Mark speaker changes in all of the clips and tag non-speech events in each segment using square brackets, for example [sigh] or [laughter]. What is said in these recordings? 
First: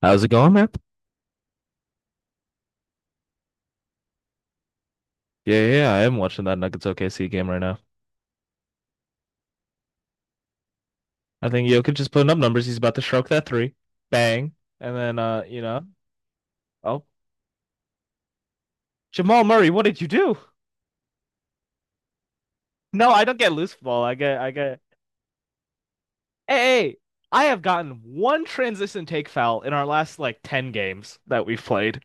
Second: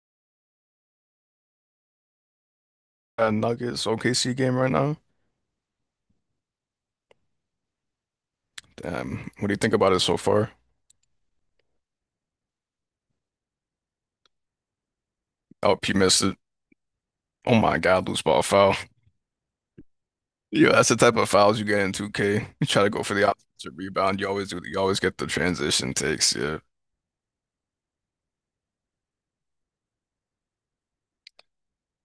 Speaker 1: How's it going, man?
Speaker 2: Nuggets OKC game right now.
Speaker 1: Yeah, yeah, yeah, I am watching that Nuggets OKC game right now.
Speaker 2: Damn, what do you think about it so far?
Speaker 1: I think Jokic just putting up numbers. He's about to stroke that three. Bang. And then
Speaker 2: Oh, LP missed it.
Speaker 1: oh,
Speaker 2: Oh my God, loose ball foul. [laughs]
Speaker 1: Jamal Murray, what did you do?
Speaker 2: Yeah, that's the type of fouls you get in 2K. You try to go
Speaker 1: No,
Speaker 2: for
Speaker 1: I
Speaker 2: the
Speaker 1: don't get
Speaker 2: offensive
Speaker 1: loose ball. I
Speaker 2: rebound. You
Speaker 1: get I
Speaker 2: always do. You
Speaker 1: get
Speaker 2: always get the transition takes.
Speaker 1: Hey,
Speaker 2: Yeah,
Speaker 1: hey, I have gotten one transition take foul in our last like 10 games that we've played.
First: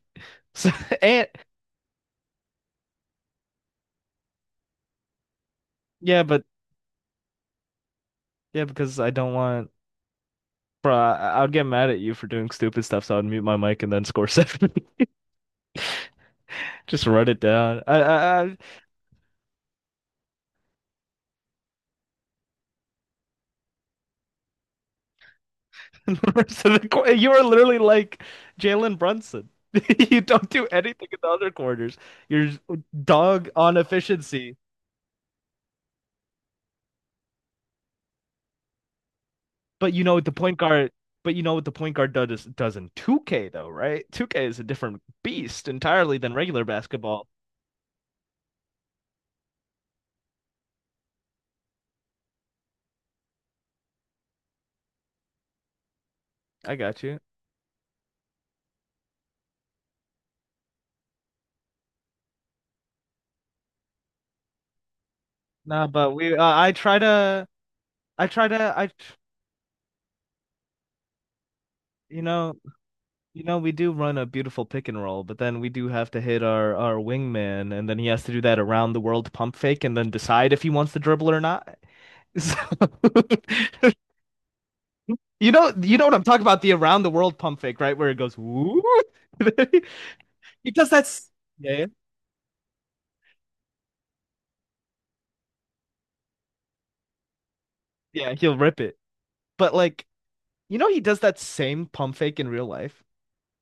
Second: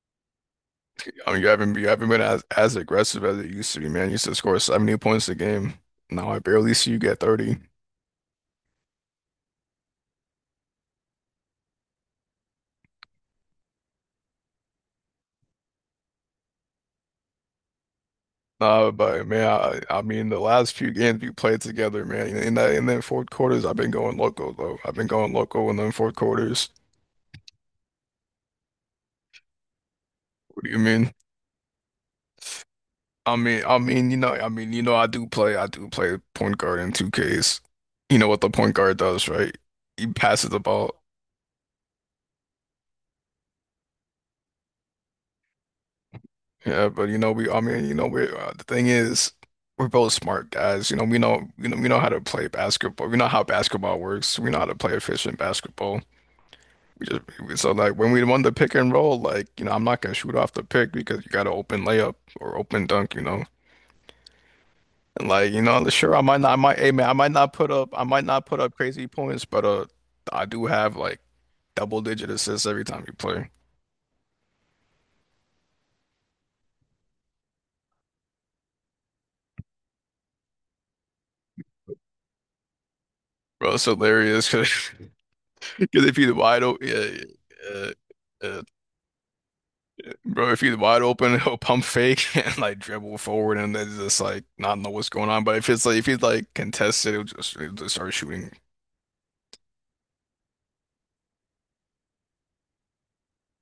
Speaker 1: So, [laughs] and
Speaker 2: I mean you haven't been as aggressive as it used to be, man. You used to score 70 points a game.
Speaker 1: yeah,
Speaker 2: Now I
Speaker 1: but
Speaker 2: barely see you get 30.
Speaker 1: yeah, because I don't want bro, I would get mad at you for doing stupid stuff, so I'd mute my mic and then score seven. [laughs] Just run it down. I
Speaker 2: But man, I mean the last few games we played together, man. In then fourth quarters, I've been going loco though. I've been going loco in them fourth
Speaker 1: And The rest
Speaker 2: quarters.
Speaker 1: of the qu- you are literally like Jalen Brunson. [laughs] You don't do
Speaker 2: What do you
Speaker 1: anything
Speaker 2: mean?
Speaker 1: in the other quarters. You're
Speaker 2: I
Speaker 1: dog
Speaker 2: mean,
Speaker 1: on
Speaker 2: I mean, you know, I
Speaker 1: efficiency.
Speaker 2: mean, you know, I do play point guard in 2Ks. You know what the point guard does, right?
Speaker 1: But you
Speaker 2: He
Speaker 1: know what the
Speaker 2: passes
Speaker 1: point
Speaker 2: the
Speaker 1: guard,
Speaker 2: ball.
Speaker 1: but you know what the point guard does in 2K though, right? 2K is a different beast entirely than regular
Speaker 2: Yeah, but you
Speaker 1: basketball.
Speaker 2: know, I mean, you know, the thing is, we're both smart guys. You know, we know, you know, we know how to play basketball. We know how basketball works. We know how to play efficient basketball.
Speaker 1: I got
Speaker 2: We
Speaker 1: you.
Speaker 2: just, so like when we won the pick and roll, like, you know, I'm not gonna shoot off the pick because you got to open layup or open dunk, you know. And like, you
Speaker 1: Nah,
Speaker 2: know,
Speaker 1: but
Speaker 2: sure, I
Speaker 1: we
Speaker 2: might not, I
Speaker 1: I
Speaker 2: might, hey
Speaker 1: try
Speaker 2: man,
Speaker 1: to
Speaker 2: I might
Speaker 1: I
Speaker 2: not
Speaker 1: try
Speaker 2: put
Speaker 1: to
Speaker 2: up
Speaker 1: I
Speaker 2: crazy
Speaker 1: tr-
Speaker 2: points, but I do have like double
Speaker 1: you
Speaker 2: digit
Speaker 1: know
Speaker 2: assists every time you
Speaker 1: you
Speaker 2: play.
Speaker 1: know we do run a beautiful pick and roll, but then we do have to hit our wingman, and then he has to do that around the world pump fake, and then decide if he wants to dribble or not. So,
Speaker 2: Bro, it's
Speaker 1: [laughs]
Speaker 2: hilarious because
Speaker 1: you know
Speaker 2: [laughs]
Speaker 1: what
Speaker 2: if
Speaker 1: I'm
Speaker 2: he's
Speaker 1: talking about,
Speaker 2: wide
Speaker 1: the
Speaker 2: open,
Speaker 1: around the world pump
Speaker 2: yeah,
Speaker 1: fake,
Speaker 2: uh,
Speaker 1: right? Where it goes,
Speaker 2: uh,
Speaker 1: woo. [laughs]
Speaker 2: bro, if
Speaker 1: He
Speaker 2: he's
Speaker 1: does
Speaker 2: wide
Speaker 1: that. S-
Speaker 2: open, [laughs] he'll pump
Speaker 1: Yeah,
Speaker 2: fake [laughs] and like dribble forward and then just like not know what's going on. But if he's like contested, he'll just start
Speaker 1: yeah,
Speaker 2: shooting.
Speaker 1: he'll rip it. But like, you know, he does that same pump fake in real life.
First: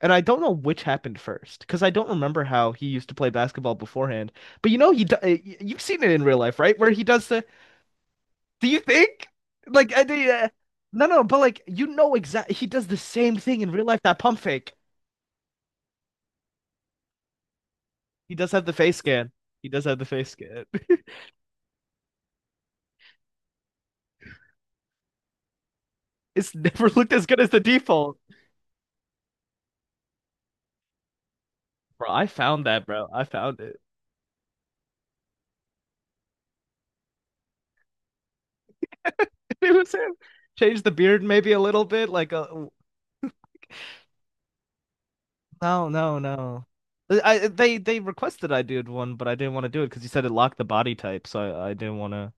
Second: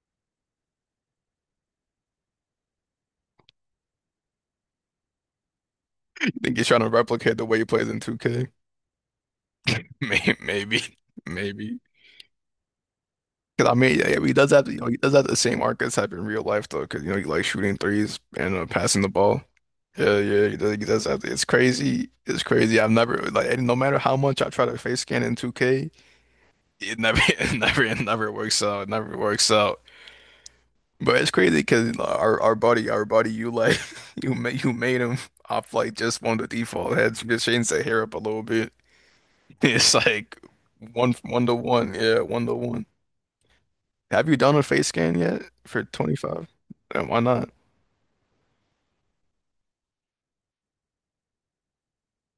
Speaker 1: And I don't know which happened first, because I don't remember how he used to play basketball beforehand. But you know, you've seen it
Speaker 2: [laughs]
Speaker 1: in
Speaker 2: I
Speaker 1: real
Speaker 2: think
Speaker 1: life,
Speaker 2: he's
Speaker 1: right?
Speaker 2: trying to
Speaker 1: Where he does
Speaker 2: replicate
Speaker 1: the.
Speaker 2: the way he plays in 2K.
Speaker 1: Do you think? Like, I did.
Speaker 2: May- [laughs] Maybe, maybe,
Speaker 1: No, no, but like,
Speaker 2: maybe.
Speaker 1: you know exactly. He does the same thing
Speaker 2: Cause
Speaker 1: in
Speaker 2: I
Speaker 1: real
Speaker 2: mean,
Speaker 1: life.
Speaker 2: yeah,
Speaker 1: That
Speaker 2: yeah, he
Speaker 1: pump
Speaker 2: does have
Speaker 1: fake.
Speaker 2: you know he does have the same arc as have in real life though, because you know he likes shooting threes
Speaker 1: He does
Speaker 2: and
Speaker 1: have the face
Speaker 2: passing the
Speaker 1: scan.
Speaker 2: ball.
Speaker 1: He does have the
Speaker 2: Yeah,
Speaker 1: face
Speaker 2: yeah,
Speaker 1: scan.
Speaker 2: he
Speaker 1: [laughs]
Speaker 2: does have it's crazy. It's crazy. I've never like And no matter how much I try to face scan in 2K,
Speaker 1: It's never [laughs]
Speaker 2: it
Speaker 1: looked
Speaker 2: never
Speaker 1: as
Speaker 2: [laughs]
Speaker 1: good as the
Speaker 2: it
Speaker 1: default.
Speaker 2: never works out. It never works out. But it's crazy because
Speaker 1: Bro, I
Speaker 2: our our
Speaker 1: found that,
Speaker 2: buddy our
Speaker 1: bro. I
Speaker 2: buddy you
Speaker 1: found
Speaker 2: like
Speaker 1: it. [laughs]
Speaker 2: [laughs] you made him off like just one of the default heads. Just change the hair up a little bit. [laughs]
Speaker 1: It was
Speaker 2: It's
Speaker 1: him.
Speaker 2: like
Speaker 1: Change the beard
Speaker 2: one
Speaker 1: maybe
Speaker 2: to
Speaker 1: a little
Speaker 2: one.
Speaker 1: bit,
Speaker 2: Yeah,
Speaker 1: like
Speaker 2: one to
Speaker 1: a
Speaker 2: one. Have you done a face scan yet for
Speaker 1: no, no,
Speaker 2: 25?
Speaker 1: no.
Speaker 2: And why
Speaker 1: I
Speaker 2: not?
Speaker 1: they requested I did one, but I didn't want to do it because you said it locked the body type, so I didn't want to.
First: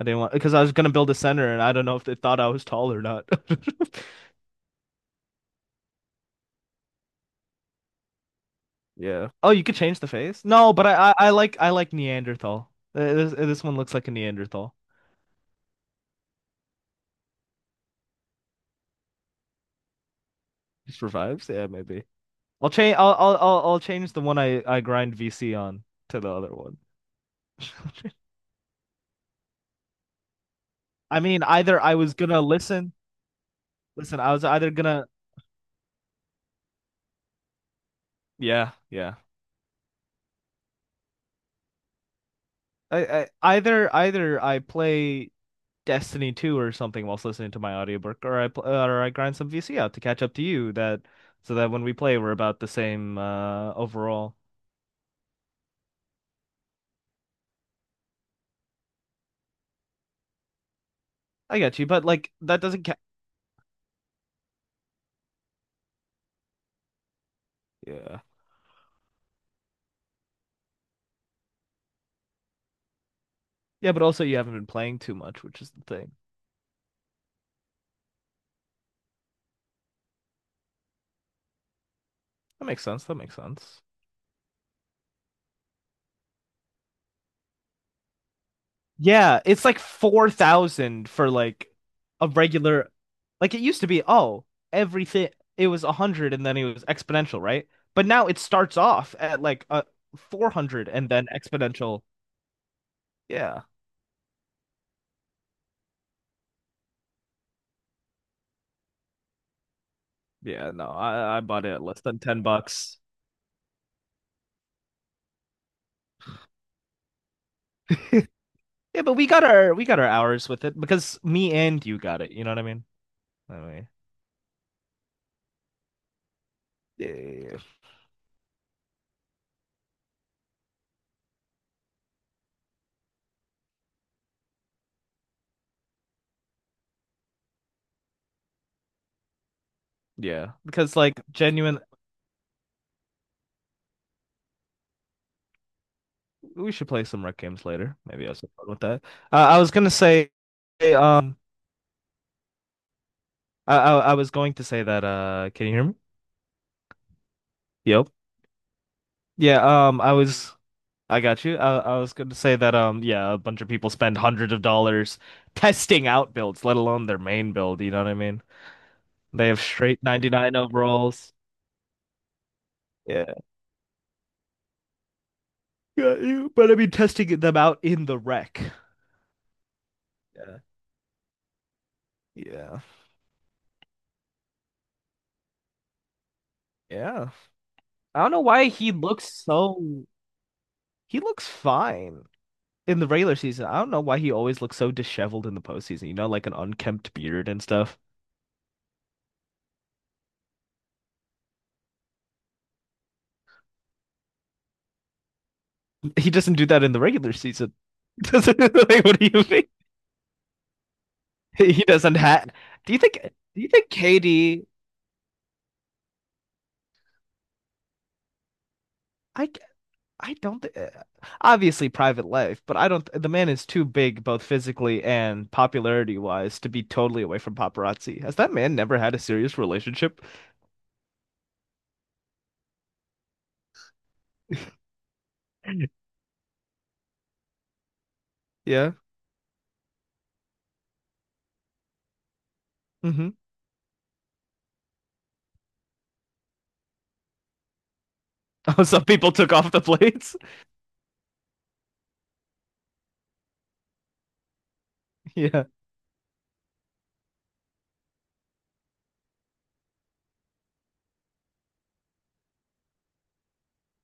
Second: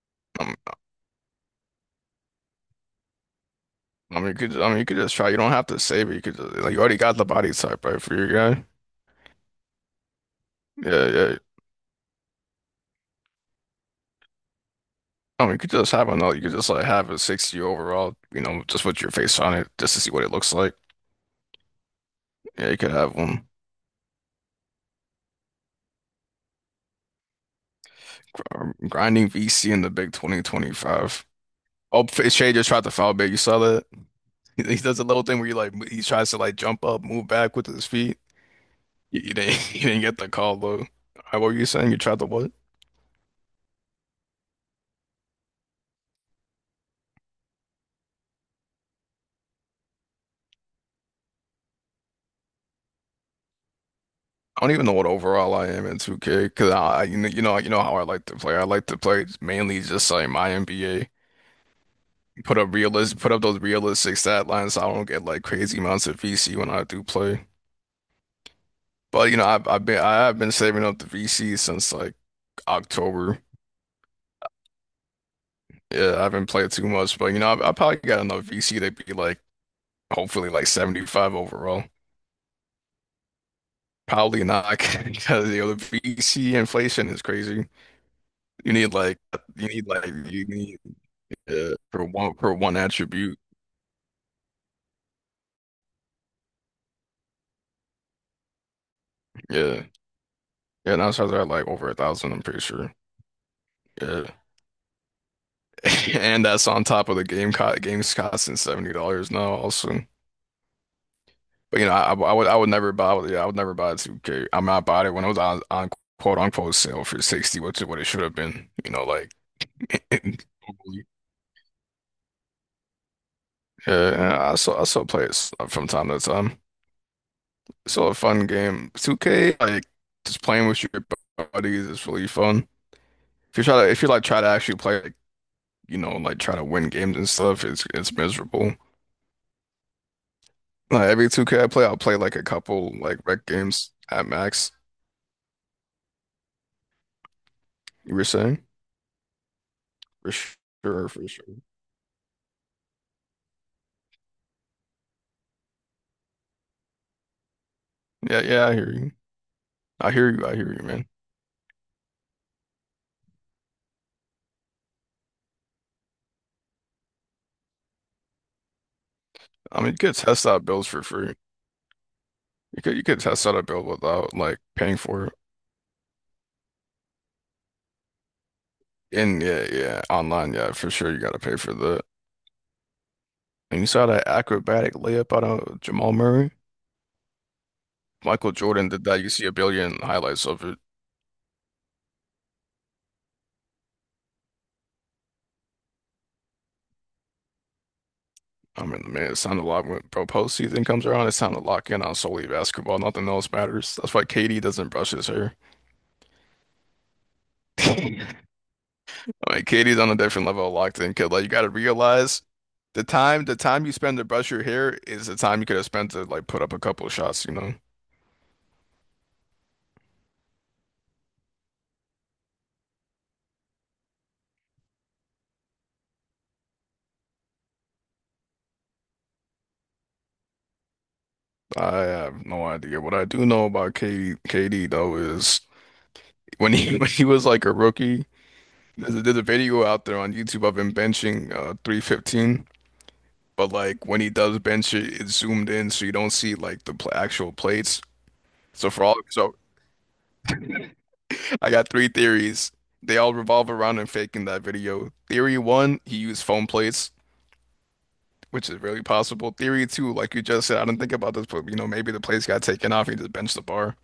Speaker 1: I didn't want because
Speaker 2: Um,
Speaker 1: I was gonna build a center, and I don't know if they thought I was tall or not. [laughs]
Speaker 2: I mean, I mean, you could just try. You don't have to save it. You could just, like, You already got the body type, right, for your guy.
Speaker 1: Yeah. Oh, you could change the face? No, but
Speaker 2: Yeah,
Speaker 1: I I, I
Speaker 2: yeah.
Speaker 1: like I like Neanderthal. This this one looks like a Neanderthal.
Speaker 2: I mean, you could just have another. You could just like have a 60 overall. You know, just with your face on it, just to see what it looks like.
Speaker 1: Just revives? Yeah, maybe.
Speaker 2: Yeah,
Speaker 1: I'll
Speaker 2: you could
Speaker 1: change. I'll
Speaker 2: have
Speaker 1: I'll
Speaker 2: one.
Speaker 1: I'll I'll change the one I grind VC on to the other one. [laughs]
Speaker 2: Grinding VC in the big
Speaker 1: I
Speaker 2: 2025.
Speaker 1: mean, either I
Speaker 2: Oh,
Speaker 1: was gonna
Speaker 2: Shay just tried to
Speaker 1: listen,
Speaker 2: foul bait. You saw that? [laughs]
Speaker 1: listen. I was either
Speaker 2: He does a
Speaker 1: gonna
Speaker 2: little thing where you like he tries to like jump up, move back with his feet.
Speaker 1: yeah, yeah.
Speaker 2: You didn't, [laughs] you didn't get the call though. What were you saying? You tried to what?
Speaker 1: I, I either I play Destiny 2 or something whilst listening to my audiobook, or I pl or I grind some VC out to catch up to you that so that when we play we're about the same overall.
Speaker 2: I don't even know what overall I am in 2K because I you know how I like to play. I like to play mainly just like my NBA.
Speaker 1: I get you, but like that doesn't ca
Speaker 2: Put up those realistic stat lines so I don't get like crazy amounts of VC when I do play.
Speaker 1: yeah,
Speaker 2: But you know I have been saving up the VC since like October.
Speaker 1: yeah. But also you haven't been playing too much, which is the thing.
Speaker 2: Yeah, I haven't played too much, but you know I probably got enough VC to be like hopefully like 75 overall.
Speaker 1: That makes sense. That makes sense.
Speaker 2: Probably not [laughs] because you know the VC inflation is crazy. You need like
Speaker 1: Yeah, it's like
Speaker 2: you need.
Speaker 1: 4,000 for like
Speaker 2: Yeah,
Speaker 1: a
Speaker 2: for one
Speaker 1: regular
Speaker 2: attribute.
Speaker 1: like it used to be everything it was 100 and then it was exponential, right? But now it starts off at like
Speaker 2: Yeah,
Speaker 1: a 400
Speaker 2: yeah.
Speaker 1: and
Speaker 2: Now
Speaker 1: then
Speaker 2: Charizard had like over a
Speaker 1: exponential.
Speaker 2: thousand. I'm pretty sure.
Speaker 1: Yeah.
Speaker 2: Yeah, [laughs] and that's on top of the game's costing $70 now. Also,
Speaker 1: Yeah, no. I bought it
Speaker 2: but
Speaker 1: at
Speaker 2: you know,
Speaker 1: less than 10
Speaker 2: I would never
Speaker 1: bucks.
Speaker 2: buy. Yeah, I would never buy 2K. I mean, I bought it when it was on quote unquote sale for 60, which is what it should
Speaker 1: [laughs]
Speaker 2: have been. You
Speaker 1: Yeah,
Speaker 2: know,
Speaker 1: but we
Speaker 2: like
Speaker 1: got our we got our
Speaker 2: [laughs] yeah.
Speaker 1: hours with it because me and you got it, you know what I mean? Anyway.
Speaker 2: And I still play it from time to time.
Speaker 1: Yeah.
Speaker 2: It's still a fun game. 2K, like just playing with your buddies is really fun. If you like try to actually play, you know, like try to win games and stuff, it's miserable.
Speaker 1: Yeah, because
Speaker 2: Like
Speaker 1: like
Speaker 2: every 2K I
Speaker 1: genuine
Speaker 2: play, I'll play like a couple like rec games at max.
Speaker 1: we should play some rec games later.
Speaker 2: You were
Speaker 1: Maybe I was
Speaker 2: saying?
Speaker 1: fun with that. I was gonna say
Speaker 2: For sure, for
Speaker 1: um
Speaker 2: sure.
Speaker 1: I was going to say that can you hear me? Yep.
Speaker 2: Yeah, yeah, I hear you.
Speaker 1: Yeah, I
Speaker 2: I hear you.
Speaker 1: was
Speaker 2: I hear you, man.
Speaker 1: I got you. I was going to say that yeah, a bunch of people spend hundreds of dollars [laughs] testing out builds, let alone their main build, you know what I mean? They have
Speaker 2: I mean, you
Speaker 1: straight
Speaker 2: could test
Speaker 1: 99
Speaker 2: out builds for
Speaker 1: overalls.
Speaker 2: free. You could
Speaker 1: Yeah.
Speaker 2: test out a build without like paying for it.
Speaker 1: Got you. But I mean testing them out in the wreck.
Speaker 2: And yeah, yeah, online,
Speaker 1: Yeah.
Speaker 2: yeah, for sure, you gotta pay for that.
Speaker 1: Yeah.
Speaker 2: And you saw that acrobatic layup out of Jamal Murray?
Speaker 1: Yeah. I don't know
Speaker 2: Michael
Speaker 1: why
Speaker 2: Jordan
Speaker 1: he
Speaker 2: did that. You
Speaker 1: looks
Speaker 2: see a billion
Speaker 1: so
Speaker 2: highlights of it.
Speaker 1: he looks fine. In the regular season, I don't know why he always looks so disheveled in the postseason, you know, like an unkempt beard and stuff.
Speaker 2: I mean, man, it sounded a lot when pro postseason comes around. It sounded to lock in on solely basketball. Nothing else matters. That's why KD doesn't brush his hair.
Speaker 1: He doesn't do that in the regular season.
Speaker 2: [laughs]
Speaker 1: [laughs]
Speaker 2: I
Speaker 1: Doesn't like, what do you
Speaker 2: mean,
Speaker 1: think?
Speaker 2: KD's on a different level of locked in kid. Like you got to
Speaker 1: He doesn't
Speaker 2: realize
Speaker 1: have. Do you think?
Speaker 2: the
Speaker 1: Do you
Speaker 2: time
Speaker 1: think
Speaker 2: you spend to brush your
Speaker 1: KD?
Speaker 2: hair is the time you could have spent to like put up a couple of shots. You know,
Speaker 1: I I don't. Obviously, private life, but I don't. The man is too big, both physically and popularity wise, to be totally away from paparazzi. Has that man never had a serious relationship?
Speaker 2: I have no idea. What I do know about
Speaker 1: [laughs]
Speaker 2: KD though is when he [laughs] when he was like a rookie,
Speaker 1: Yeah.
Speaker 2: there's a video out there on YouTube of him benching 315.
Speaker 1: hmm
Speaker 2: But like when he does bench it, it's zoomed in so you don't see like the pl actual plates.
Speaker 1: Oh, some people took
Speaker 2: So
Speaker 1: off the plates.
Speaker 2: [laughs] I got three theories. They all revolve around him faking that video. Theory
Speaker 1: Yeah.
Speaker 2: one, he used foam plates, which is really possible. Theory two, like you just said, I didn't think about this, but you know maybe the plates got taken off. He just benched the bar.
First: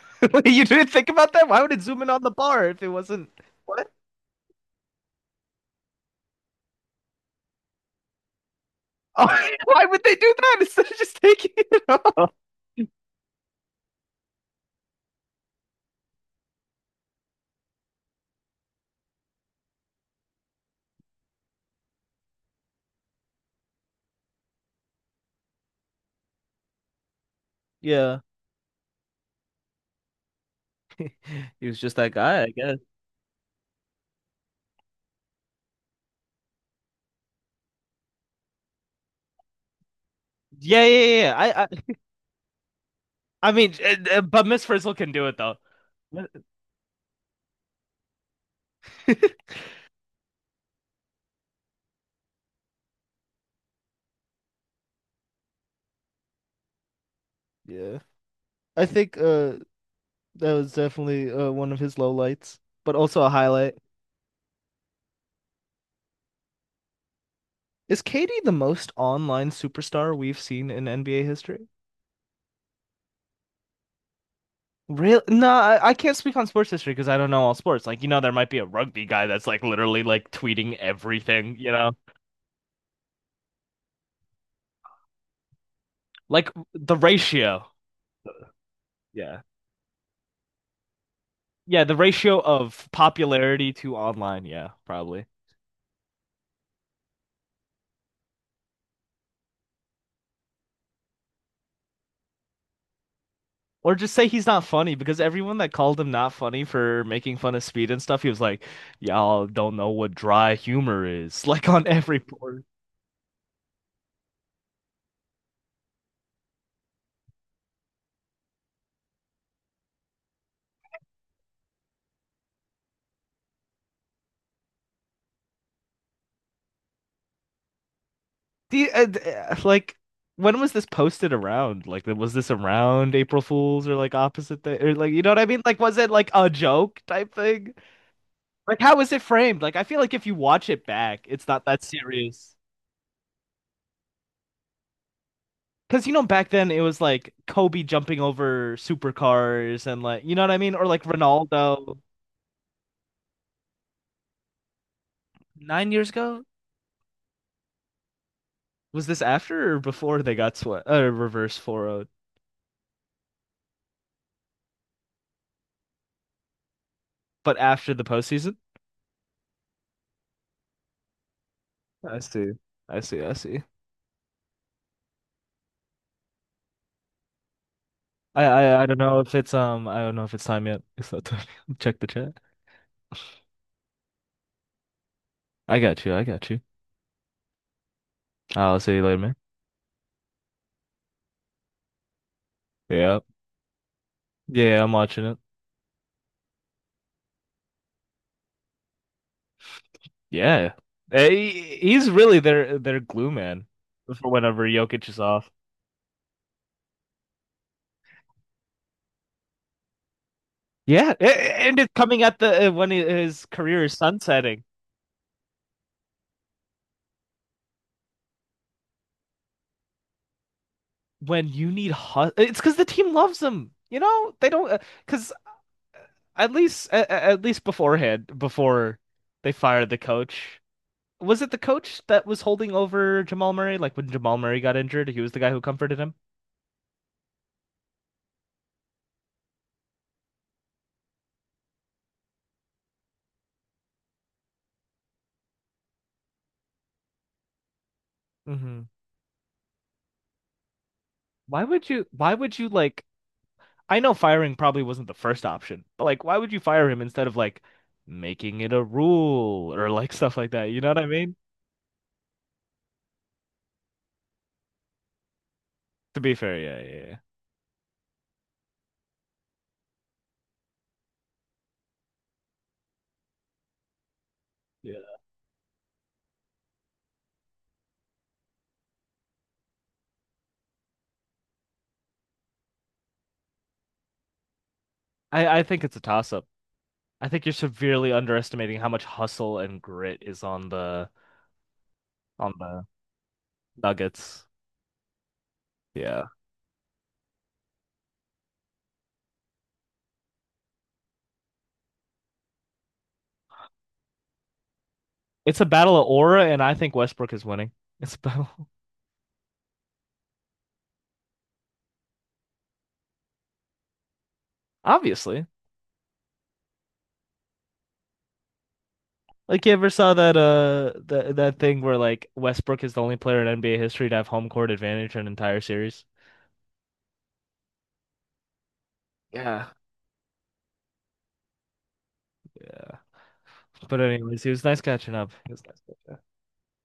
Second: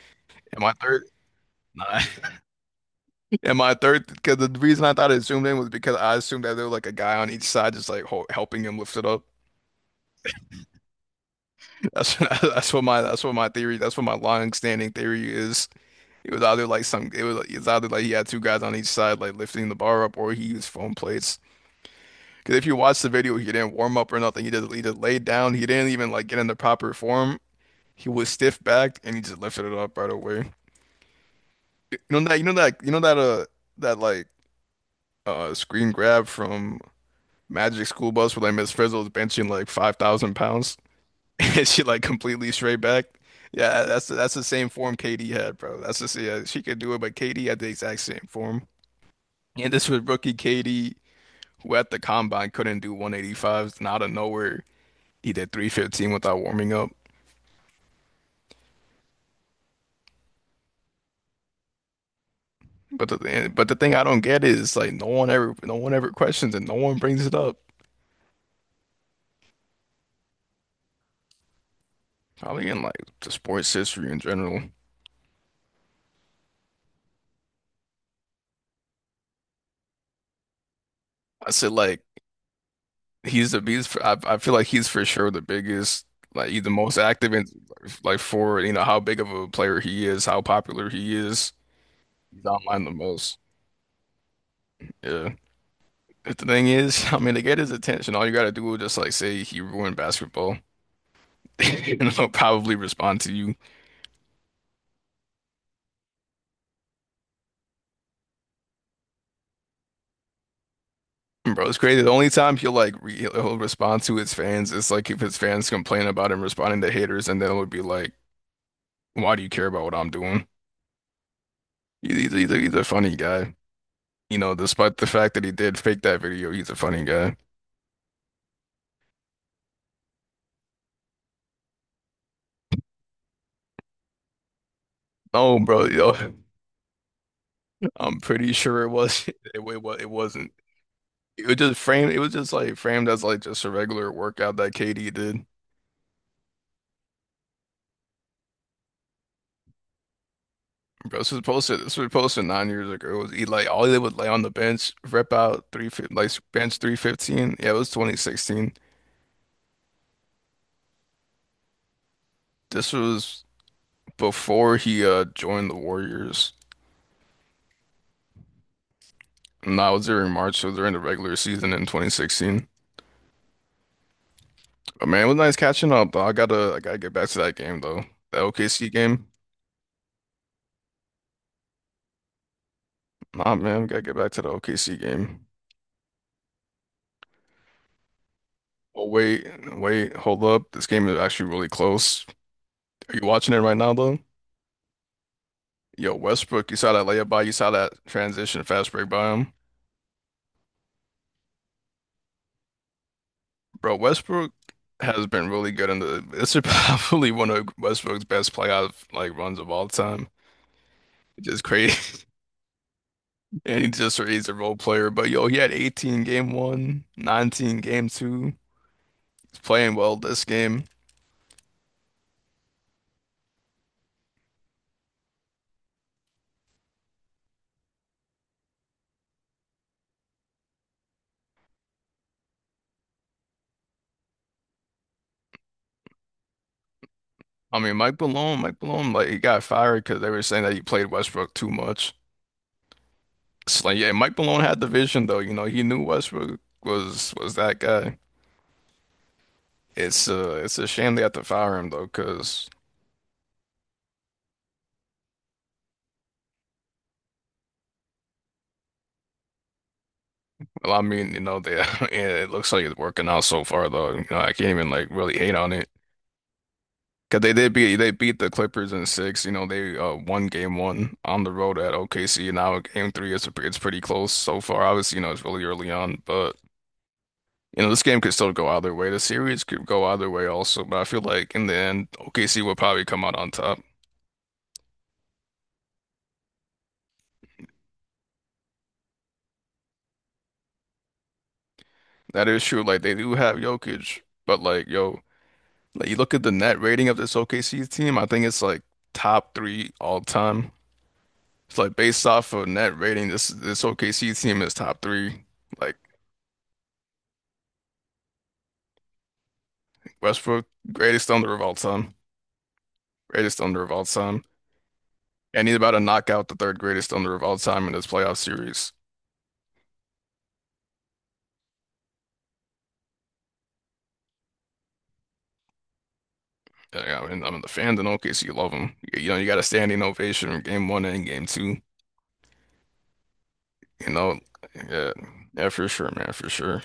Speaker 1: [laughs]
Speaker 2: And
Speaker 1: You
Speaker 2: my
Speaker 1: didn't
Speaker 2: third,
Speaker 1: think about that? Why would it
Speaker 2: Nah.
Speaker 1: zoom in on the bar if it wasn't?
Speaker 2: [laughs] And my
Speaker 1: What?
Speaker 2: third, because the reason I thought it zoomed in was because I assumed that there was like a guy on each side just like ho helping him lift it up.
Speaker 1: Oh, [laughs] why would they do that instead of just taking it [laughs]
Speaker 2: That's [laughs]
Speaker 1: off?
Speaker 2: that's what my theory. That's what my long standing theory is. It was either like some, it was, It's either like he had two guys on each side like lifting the bar up, or he used foam plates. Because if you watch the video, he didn't warm up or nothing. He just laid down. He didn't even like get into proper form. He
Speaker 1: Yeah,
Speaker 2: was stiff backed and he just lifted it up right away.
Speaker 1: he was just that guy, I guess.
Speaker 2: You know that that like screen grab from Magic School Bus where like Miss Frizzle's benching like 5,000 pounds
Speaker 1: Yeah, yeah, yeah, yeah.
Speaker 2: [laughs] and she like completely straight back.
Speaker 1: I mean,
Speaker 2: Yeah, that's the
Speaker 1: but Miss
Speaker 2: same
Speaker 1: Frizzle
Speaker 2: form
Speaker 1: can do
Speaker 2: KD
Speaker 1: it though.
Speaker 2: had, bro. That's the Yeah, she could do it, but KD had the exact same form.
Speaker 1: [laughs]
Speaker 2: And this was rookie KD, who at the combine couldn't do 185s, and out of nowhere he did 315 without warming up.
Speaker 1: Yeah. I think that was definitely one of his lowlights, but
Speaker 2: But
Speaker 1: also a
Speaker 2: the but the
Speaker 1: highlight.
Speaker 2: thing I don't get is like no one ever questions it, no one brings it up.
Speaker 1: Is KD the most online superstar we've seen in NBA history?
Speaker 2: Probably in like the sports history in general.
Speaker 1: Real? No, I can't speak on sports history because I don't know all sports. Like, you know, there might be a rugby guy that's like literally like tweeting
Speaker 2: I
Speaker 1: everything,
Speaker 2: said
Speaker 1: you know?
Speaker 2: like he's the biggest. I feel like he's for sure the biggest,
Speaker 1: Like
Speaker 2: like he's the
Speaker 1: the
Speaker 2: most active in,
Speaker 1: ratio.
Speaker 2: like, for you know how big of
Speaker 1: Yeah.
Speaker 2: a player he is, how popular he is.
Speaker 1: Yeah, the ratio
Speaker 2: He's online
Speaker 1: of
Speaker 2: the most.
Speaker 1: popularity to online. Yeah, probably.
Speaker 2: Yeah. But the thing is, [laughs] I mean, to get his attention, all you gotta do is just like say he ruined basketball, [laughs] and he'll probably respond to you.
Speaker 1: Or just say he's not funny because everyone that called him not funny for making fun of speed and stuff, he was like, y'all don't know what dry humor is, [laughs] like
Speaker 2: Bro, it's
Speaker 1: on
Speaker 2: crazy. The
Speaker 1: every
Speaker 2: only time he'll like re he'll respond to his fans is like if his fans complain about him responding to haters, and then it would be like, "Why do you care about what I'm doing?" He's a funny guy, you know. Despite the fact that he did fake that video, he's a funny guy.
Speaker 1: do you, like when was this posted around? Like was this around April Fools or like opposite day or like you know what I
Speaker 2: Oh,
Speaker 1: mean? Like
Speaker 2: bro,
Speaker 1: was it
Speaker 2: yo,
Speaker 1: like a joke type thing?
Speaker 2: [laughs] I'm pretty
Speaker 1: Like
Speaker 2: sure it
Speaker 1: how was it
Speaker 2: was [laughs]
Speaker 1: framed? Like I feel
Speaker 2: it
Speaker 1: like if you
Speaker 2: wasn't.
Speaker 1: watch it back,
Speaker 2: It
Speaker 1: it's
Speaker 2: was
Speaker 1: not
Speaker 2: just
Speaker 1: that
Speaker 2: framed. It was just
Speaker 1: serious.
Speaker 2: like framed as like just a regular workout that KD did.
Speaker 1: Because you know back then it was like Kobe jumping over supercars and like you know what I mean? Or like
Speaker 2: Bro, this was posted. This
Speaker 1: Ronaldo
Speaker 2: was posted 9 years ago. It was Eli. All they would lay on the bench, rep out
Speaker 1: 9 years ago?
Speaker 2: 315. Yeah, it was 2016.
Speaker 1: Was this after or before they got swept reverse 4 oh?
Speaker 2: This was before he joined the Warriors.
Speaker 1: But after the postseason?
Speaker 2: And that was during March, so during the regular season in twenty
Speaker 1: I see.
Speaker 2: sixteen.
Speaker 1: I see. I see.
Speaker 2: But man, it was nice catching up. Though I gotta get back to that game though. The
Speaker 1: I
Speaker 2: OKC
Speaker 1: don't know
Speaker 2: game.
Speaker 1: if it's I don't know if it's time yet. [laughs] It's not time. [laughs] Check the chat.
Speaker 2: Nah, man, we gotta get back to the OKC game.
Speaker 1: I got you. I got you. I'll see you
Speaker 2: Oh
Speaker 1: later, man.
Speaker 2: wait, wait, hold up. This game is actually really close. Are
Speaker 1: Yeah.
Speaker 2: you watching it right now though?
Speaker 1: Yeah, I'm watching it.
Speaker 2: Yo, Westbrook, you saw that transition fast break by him.
Speaker 1: Yeah. Hey, he's really their glue man
Speaker 2: Bro,
Speaker 1: for
Speaker 2: Westbrook
Speaker 1: whenever Jokic is
Speaker 2: has been
Speaker 1: off.
Speaker 2: really good in the this is [laughs] probably one of Westbrook's best playoff like runs of all time.
Speaker 1: Yeah,
Speaker 2: Just
Speaker 1: and it's
Speaker 2: crazy.
Speaker 1: coming
Speaker 2: [laughs]
Speaker 1: at the his career
Speaker 2: And
Speaker 1: is
Speaker 2: he's a
Speaker 1: sunsetting.
Speaker 2: role player. But yo, he had 18 game one, 19 game two. He's playing well this game.
Speaker 1: When you need hu it's because the team loves him. You know they don't because at least at least beforehand before they fired the coach. Was it the coach that was holding over Jamal Murray? Like when Jamal Murray got injured, he was the guy who comforted him.
Speaker 2: I mean, Mike Malone, like he got fired because they were saying that he played Westbrook too much. It's like, yeah, Mike Malone had the vision though. You know, he knew Westbrook was that guy.
Speaker 1: Mm-hmm.
Speaker 2: It's a shame they have to
Speaker 1: Why
Speaker 2: fire
Speaker 1: would
Speaker 2: him
Speaker 1: you?
Speaker 2: though,
Speaker 1: Why would you
Speaker 2: because
Speaker 1: like? I know firing probably wasn't the first option, but like, why would you fire him instead of like making it a rule or like [laughs] stuff like that? You know
Speaker 2: well,
Speaker 1: what
Speaker 2: I
Speaker 1: I
Speaker 2: mean,
Speaker 1: mean?
Speaker 2: you know, they [laughs] yeah, it looks like it's working out so far though. You know, I can't even like really hate on it
Speaker 1: To be fair, yeah, yeah, yeah.
Speaker 2: because they beat the Clippers in six. You know, they won game one on the road at OKC. Now game three is it's pretty close so far.
Speaker 1: Yeah.
Speaker 2: Obviously, you know, it's really early on, but you know, this game could still go either way. The series could go either way also, but I feel like in the end, OKC will probably come out on top.
Speaker 1: I think it's a toss up. I think you're severely underestimating how much hustle and grit is
Speaker 2: That
Speaker 1: on
Speaker 2: is true.
Speaker 1: the
Speaker 2: Like they do have Jokic,
Speaker 1: Nuggets.
Speaker 2: but like yo. Like you
Speaker 1: Yeah.
Speaker 2: look at the net rating of this OKC team, I think it's like top three all time. It's like based off of net rating, this OKC team is top three.
Speaker 1: It's a battle
Speaker 2: Like
Speaker 1: of aura, and I think Westbrook is winning. It's a battle,
Speaker 2: Westbrook, greatest thunder of all time, greatest thunder of all time,
Speaker 1: [laughs] obviously.
Speaker 2: and he's about to knock out the third greatest thunder of all time in this playoff series.
Speaker 1: Like you ever saw that that thing where like Westbrook is the only player in NBA history to have home court advantage in an entire series?
Speaker 2: And, I mean, the fans in OKC love him. You know, you got a
Speaker 1: Yeah.
Speaker 2: standing ovation in game one and game two.
Speaker 1: Yeah. But
Speaker 2: You know,
Speaker 1: anyways, he was nice
Speaker 2: yeah,
Speaker 1: catching up. It was
Speaker 2: yeah,
Speaker 1: nice
Speaker 2: for sure,
Speaker 1: catching up.
Speaker 2: man, for sure.